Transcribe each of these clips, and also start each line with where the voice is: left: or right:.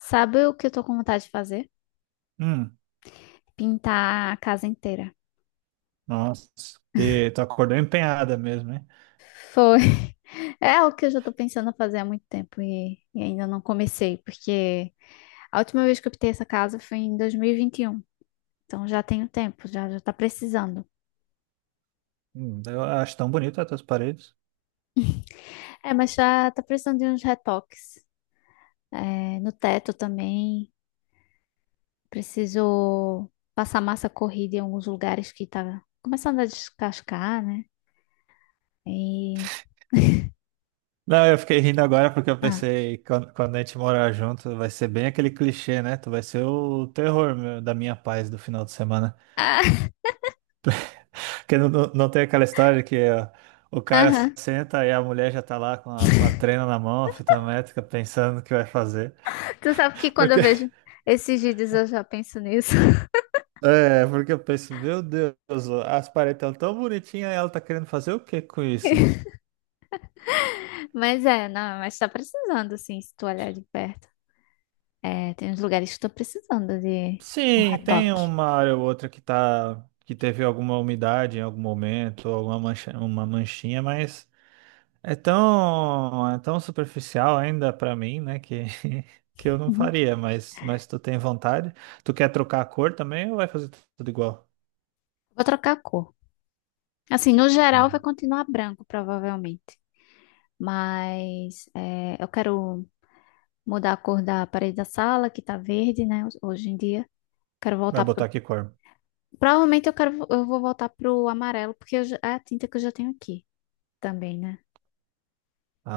left: Sabe o que eu tô com vontade de fazer?
right: Hum,
left: Pintar a casa inteira.
right: nossa, que tu acordou empenhada mesmo, hein?
left: Foi. É o que eu já tô pensando em fazer há muito tempo e ainda não comecei, porque a última vez que eu pintei essa casa foi em dois mil e vinte e um. Então já tenho tempo, já tá precisando.
right: Eu acho tão bonito as tuas paredes.
left: É, mas já tá precisando de uns retoques. É, no teto também. Preciso passar massa corrida em alguns lugares que tá começando a descascar, né? E.
right: Não, eu fiquei rindo agora porque eu
left: Ah.
right: pensei, quando a gente morar junto, vai ser bem aquele clichê, né? Tu vai ser o terror da minha paz do final de semana. Porque não tem aquela história que ó, o cara
left: Ah,
right: senta e a mulher já tá lá com a trena na mão, a fita métrica, pensando o que vai fazer.
left: tu sabe que quando eu
right: Porque,
left: vejo esses vídeos eu já penso nisso.
right: É, porque eu penso, meu Deus, as paredes estão tão bonitinhas e ela tá querendo fazer o que com isso?
left: Mas é, não, mas tá precisando, assim, se tu olhar de perto. É, tem uns lugares que estou precisando de um
right: Sim, tem
left: retoque.
right: uma área ou outra que teve alguma umidade em algum momento, alguma mancha, uma manchinha, mas é tão superficial ainda pra mim, né, que que eu não
left: Uhum.
right: faria, mas tu tem vontade? Tu quer trocar a cor também ou vai fazer tudo igual?
left: Vou trocar a cor. Assim, no geral vai continuar branco, provavelmente. Mas é, eu quero mudar a cor da parede da sala, que tá verde, né, hoje em dia. Quero
right: Vai
left: voltar pro...
right: botar que cor?
left: Provavelmente eu vou voltar pro amarelo, porque é a tinta que eu já tenho aqui também, né?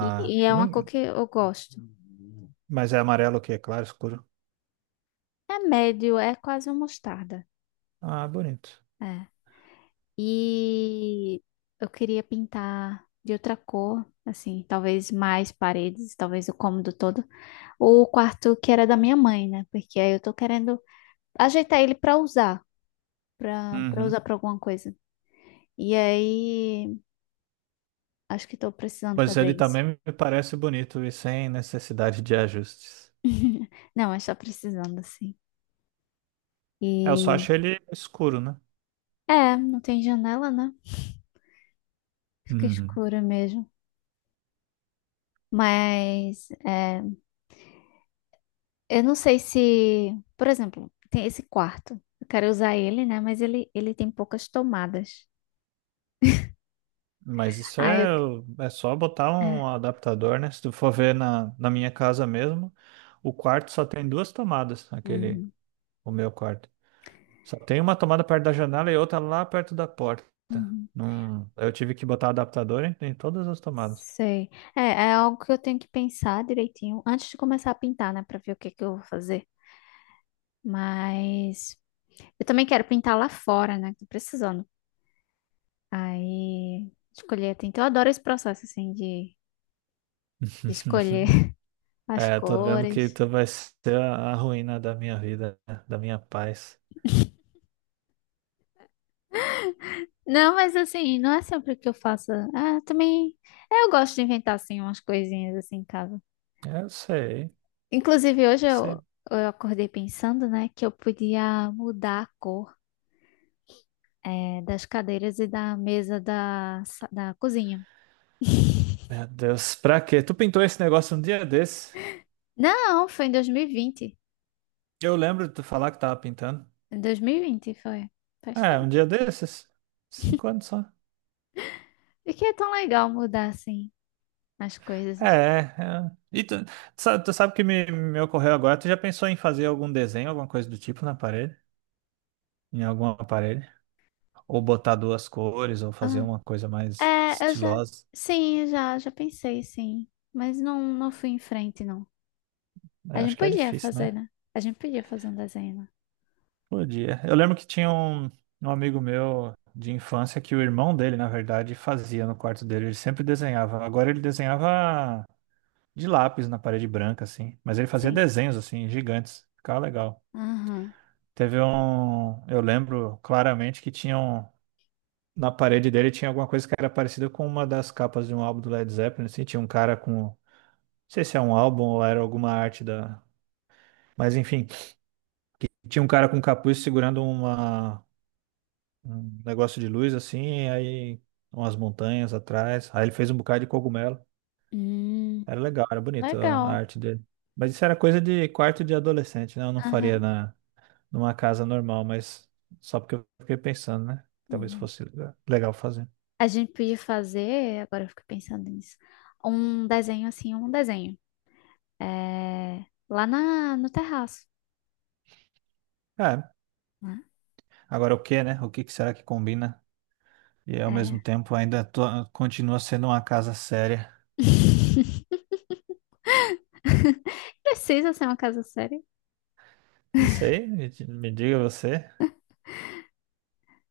left: E, e é
right: eu
left: uma cor
right: não,
left: que eu gosto.
right: mas é amarelo o quê? Claro, escuro.
left: É médio, é quase uma mostarda.
right: Ah, bonito.
left: É. E eu queria pintar de outra cor, assim, talvez mais paredes, talvez o cômodo todo. O quarto que era da minha mãe, né? Porque aí eu tô querendo ajeitar ele pra usar, pra para
right: Uhum.
left: usar pra alguma coisa. E aí, acho que tô precisando
right: Mas
left: fazer
right: ele
left: isso.
right: também me parece bonito e sem necessidade de ajustes.
left: Não, mas tá precisando, assim.
right: É, eu só
left: E
right: acho ele escuro, né?
left: é, não tem janela, né? Fica
right: Uhum.
left: escura mesmo. Mas é, eu não sei se, por exemplo, tem esse quarto. Eu quero usar ele, né? Mas ele tem poucas tomadas.
right: Mas isso
left: Ah, eu.
right: é só botar
left: Hum.
right: um
left: É.
right: adaptador, né? Se tu for ver na minha casa mesmo, o quarto só tem duas tomadas, aquele,
left: Uhum,
right: o meu quarto. Só tem uma tomada perto da janela e outra lá perto da porta.
left: uhum.
right: Não, eu tive que botar adaptador em todas as tomadas.
left: Sei. É, é algo que eu tenho que pensar direitinho antes de começar a pintar, né? Pra ver o que que eu vou fazer. Mas eu também quero pintar lá fora, né? Tô precisando. Aí escolher. Então, eu adoro esse processo, assim, de, escolher as
right: É, tô vendo que
left: cores.
right: tu vai ser a ruína da minha vida, da minha paz.
left: Não, mas assim, não é sempre que eu faça. Ah, também. É, eu gosto de inventar assim umas coisinhas assim em casa.
right: É, eu sei,
left: Inclusive, hoje eu,
right: sei.
left: eu acordei pensando, né, que eu podia mudar a cor, das cadeiras e da mesa da cozinha.
right: Meu Deus, pra quê? Tu pintou esse negócio um dia desse?
left: Não, foi em 2020.
right: Eu lembro de tu falar que tava pintando.
left: Em 2020 foi. Faz
right: É, um
left: tempo.
right: dia desses? Cinco anos só.
left: E que é tão legal mudar assim as
right: É,
left: coisas.
right: é. É. E tu sabe, o que me ocorreu agora? Tu já pensou em fazer algum desenho, alguma coisa do tipo na parede? Em algum aparelho? Ou botar duas cores, ou fazer
left: Ah,
right: uma coisa mais
left: é, eu já.
right: estilosa?
left: Sim, eu já pensei, sim. Mas não, não fui em frente, não.
right: É,
left: A gente
right: acho que é
left: podia
right: difícil,
left: fazer,
right: né?
left: né? A gente podia fazer um desenho, né?
right: Podia. Eu lembro que tinha um amigo meu de infância que o irmão dele, na verdade, fazia no quarto dele. Ele sempre desenhava. Agora ele desenhava de lápis na parede branca, assim. Mas ele fazia
left: Sim.
right: desenhos, assim, gigantes. Ficava legal.
left: Aham.
right: Teve um. Eu lembro claramente que tinham. Na parede dele tinha alguma coisa que era parecida com uma das capas de um álbum do Led Zeppelin, assim. Tinha um cara com. Não sei se é um álbum ou era alguma arte da. Mas enfim, tinha um cara com um capuz segurando uma... um negócio de luz, assim, aí umas montanhas atrás. Aí ele fez um bocado de cogumelo.
left: Hum,
right: Era legal, era bonito a
left: legal.
right: arte dele. Mas isso era coisa de quarto de adolescente, né? Eu não faria
left: Aham.
right: na. Numa casa normal, mas só porque eu fiquei pensando, né? Talvez
left: Uhum.
right: fosse legal fazer.
left: A gente podia fazer, agora eu fico pensando nisso, um desenho assim, um desenho. É, lá no terraço,
right: É,
left: né?
right: agora o que, né? O que que será que combina? E ao mesmo
left: É.
right: tempo ainda continua sendo uma casa séria.
left: Precisa ser uma casa séria?
right: Não sei, me diga você.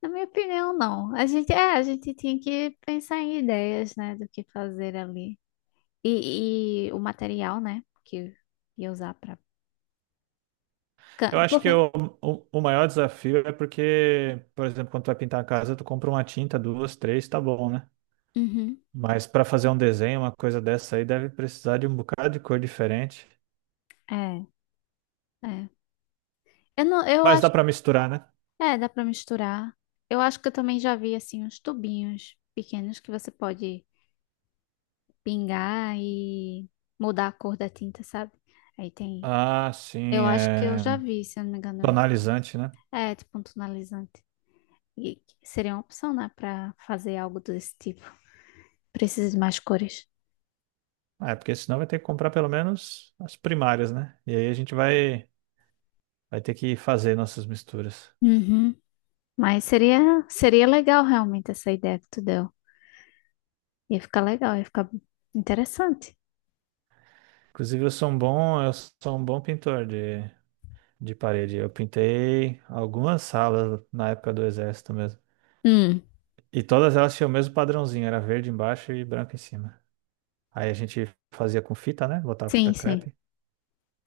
left: Na minha opinião, não. A gente tinha que pensar em ideias, né, do que fazer ali. E o material, né, que ia usar pra...
right: Eu acho que
left: Porque...
right: o maior desafio é porque, por exemplo, quando tu vai pintar a casa, tu compra uma tinta, duas, três, tá bom, né?
left: Uhum.
right: Mas para fazer um desenho, uma coisa dessa aí, deve precisar de um bocado de cor diferente.
left: É. É. Eu não, eu
right: Mas dá
left: acho,
right: para misturar, né?
left: é, dá pra misturar. Eu acho que eu também já vi assim uns tubinhos pequenos que você pode pingar e mudar a cor da tinta, sabe? Aí tem.
right: Ah,
left: Eu
right: sim,
left: acho que eu
right: é
left: já vi, se eu não me engano.
right: tonalizante, né?
left: É, tipo um tonalizante. E seria uma opção, né, pra fazer algo desse tipo. Preciso de mais cores.
right: Ah, é, porque senão vai ter que comprar pelo menos as primárias, né? E aí a gente vai, vai ter que fazer nossas misturas.
left: Uhum. Mas seria legal realmente essa ideia que tu deu. Ia ficar legal, ia ficar interessante.
right: Inclusive, eu sou um bom pintor de parede. Eu pintei algumas salas na época do exército mesmo.
left: Hum.
right: E todas elas tinham o mesmo padrãozinho, era verde embaixo e branco em cima. Aí a gente fazia com fita, né? Botava fita
left: Sim, sim.
right: crepe.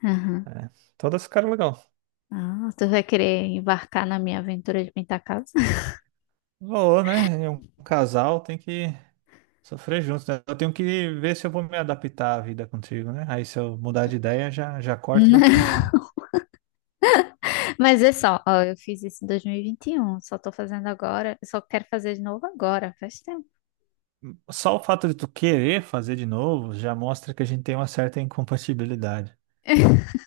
left: Aham.
right: É, todas ficaram legal.
left: Ah, tu vai querer embarcar na minha aventura de pintar casa?
right: Valor, né? E um casal tem que sofrer juntos, né? Eu tenho que ver se eu vou me adaptar à vida contigo, né? Aí se eu mudar de ideia, já, já corto daqui, já.
left: Mas é só, ó, eu fiz isso em dois mil e vinte e um. Só tô fazendo agora, só quero fazer de novo agora, faz tempo.
right: Só o fato de tu querer fazer de novo já mostra que a gente tem uma certa incompatibilidade.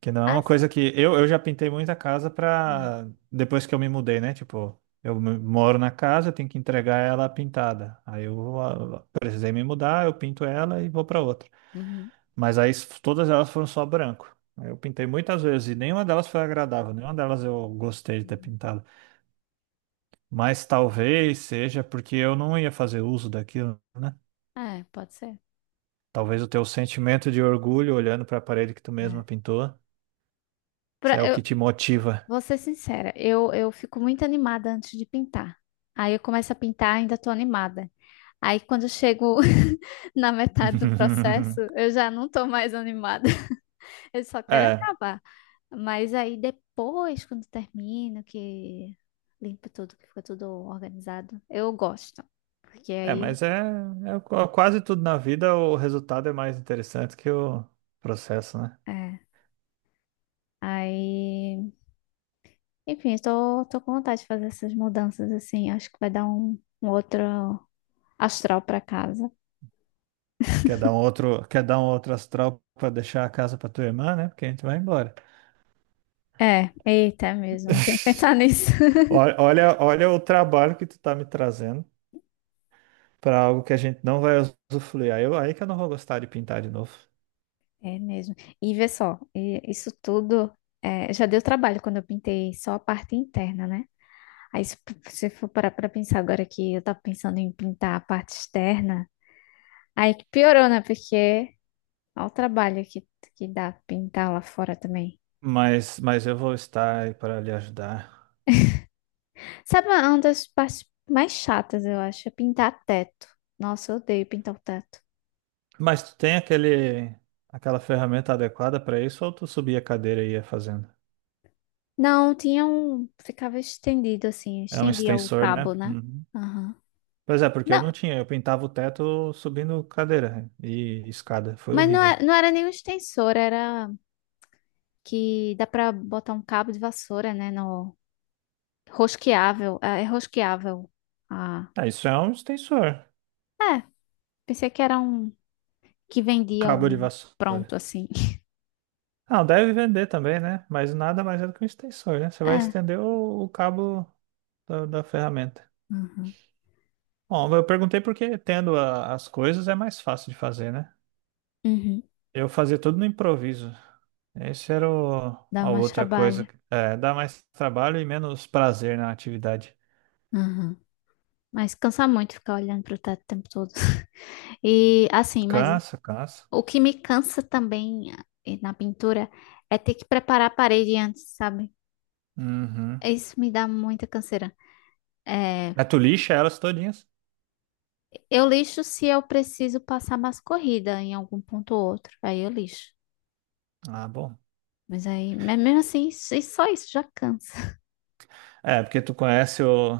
right: Que não é uma
left: As-
right: coisa que... Eu já pintei muita casa pra... Depois que eu me mudei, né? Tipo, eu moro na casa, eu tenho que entregar ela pintada. Aí eu precisei me mudar, eu pinto ela e vou pra outra.
left: Uhum.
right: Mas aí todas elas foram só branco. Eu pintei muitas vezes e nenhuma delas foi agradável, nenhuma delas eu gostei de ter
left: Uhum.
right: pintado. Mas talvez seja porque eu não ia fazer uso daquilo, né?
left: É, pode ser.
right: Talvez o teu sentimento de orgulho olhando para a parede que tu
left: É.
right: mesma pintou, isso é o
left: Eu
right: que te motiva.
left: vou ser sincera, eu fico muito animada antes de pintar. Aí eu começo a pintar, ainda tô animada. Aí quando eu chego na metade do processo, eu já não tô mais animada. Eu só quero
right: É,
left: acabar. Mas aí depois, quando termino, que limpo tudo, que fica tudo organizado, eu gosto. Porque
right: é,
left: aí,
right: mas quase tudo na vida o resultado é mais interessante que o processo, né?
left: é, aí, enfim, tô com vontade de fazer essas mudanças assim. Acho que vai dar um outro astral para casa.
right: Quer dar um outro astral para deixar a casa para tua irmã, né? Porque a gente vai embora.
left: É, eita, é mesmo, tem que pensar nisso.
right: Olha, olha olha o trabalho que tu tá me trazendo para algo que a gente não vai usufruir. Aí, que eu não vou gostar de pintar de novo.
left: É mesmo. E vê só, isso tudo é, já deu trabalho quando eu pintei só a parte interna, né? Aí se você for parar para pensar agora que eu tava pensando em pintar a parte externa. Aí que piorou, né? Porque olha o trabalho que dá pintar lá fora também.
right: Mas eu vou estar aí para lhe ajudar.
left: Sabe uma das partes mais chatas, eu acho, é pintar teto. Nossa, eu odeio pintar o teto.
right: Mas tu tem aquela ferramenta adequada para isso ou tu subia a cadeira e ia fazendo?
left: Não, tinha um. Ficava estendido assim,
right: É um
left: estendia o
right: extensor, né?
left: cabo, né?
right: Uhum.
left: Aham.
right: Pois é, porque eu
left: Não,
right: não tinha. Eu pintava o teto subindo cadeira e escada. Foi
left: mas não
right: horrível.
left: era, não era nenhum extensor, era que dá pra botar um cabo de vassoura, né? No rosqueável. É, é rosqueável. Ah,
right: Ah, isso é um extensor.
left: é. Pensei que era um que vendia
right: Cabo de
left: um pronto
right: vassoura.
left: assim.
right: Ah, deve vender também, né? Mas nada mais é do que um extensor, né? Você vai
left: É.
right: estender o cabo da ferramenta.
left: Uhum.
right: Bom, eu perguntei porque tendo as coisas é mais fácil de fazer, né?
left: Uhum.
right: Eu fazia tudo no improviso. Esse era
left: Dá
right: a
left: mais Cansa
right: outra
left: trabalho.
right: coisa.
left: Né?
right: É, dá mais trabalho e menos prazer na atividade.
left: Aham. Mas cansa muito ficar olhando para o teto o tempo todo. E assim, mas
right: Cansa, cansa.
left: o que me cansa também na pintura é ter que preparar a parede antes, sabe?
right: Uhum.
left: Isso me dá muita canseira. É,
right: Mas tu lixa elas todinhas?
left: eu lixo se eu preciso passar mais corrida em algum ponto ou outro. Aí eu lixo.
right: Ah, bom.
left: Mas aí, mas mesmo assim, só isso já cansa.
right: É, porque tu conhece o,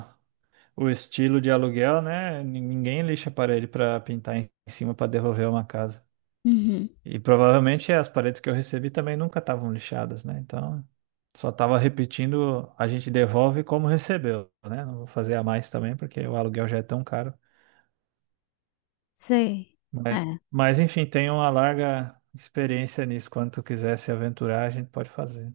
right: o estilo de aluguel, né? Ninguém lixa a parede pra pintar em cima pra devolver uma casa.
left: Uhum.
right: E provavelmente as paredes que eu recebi também nunca estavam lixadas, né? Então, só tava repetindo, a gente devolve como recebeu, né? Não vou fazer a mais também, porque o aluguel já é tão caro.
left: Sei.
right: Mas,
left: É.
right: mas enfim, tem uma larga experiência nisso. Quando tu quiser se aventurar, a gente pode fazer.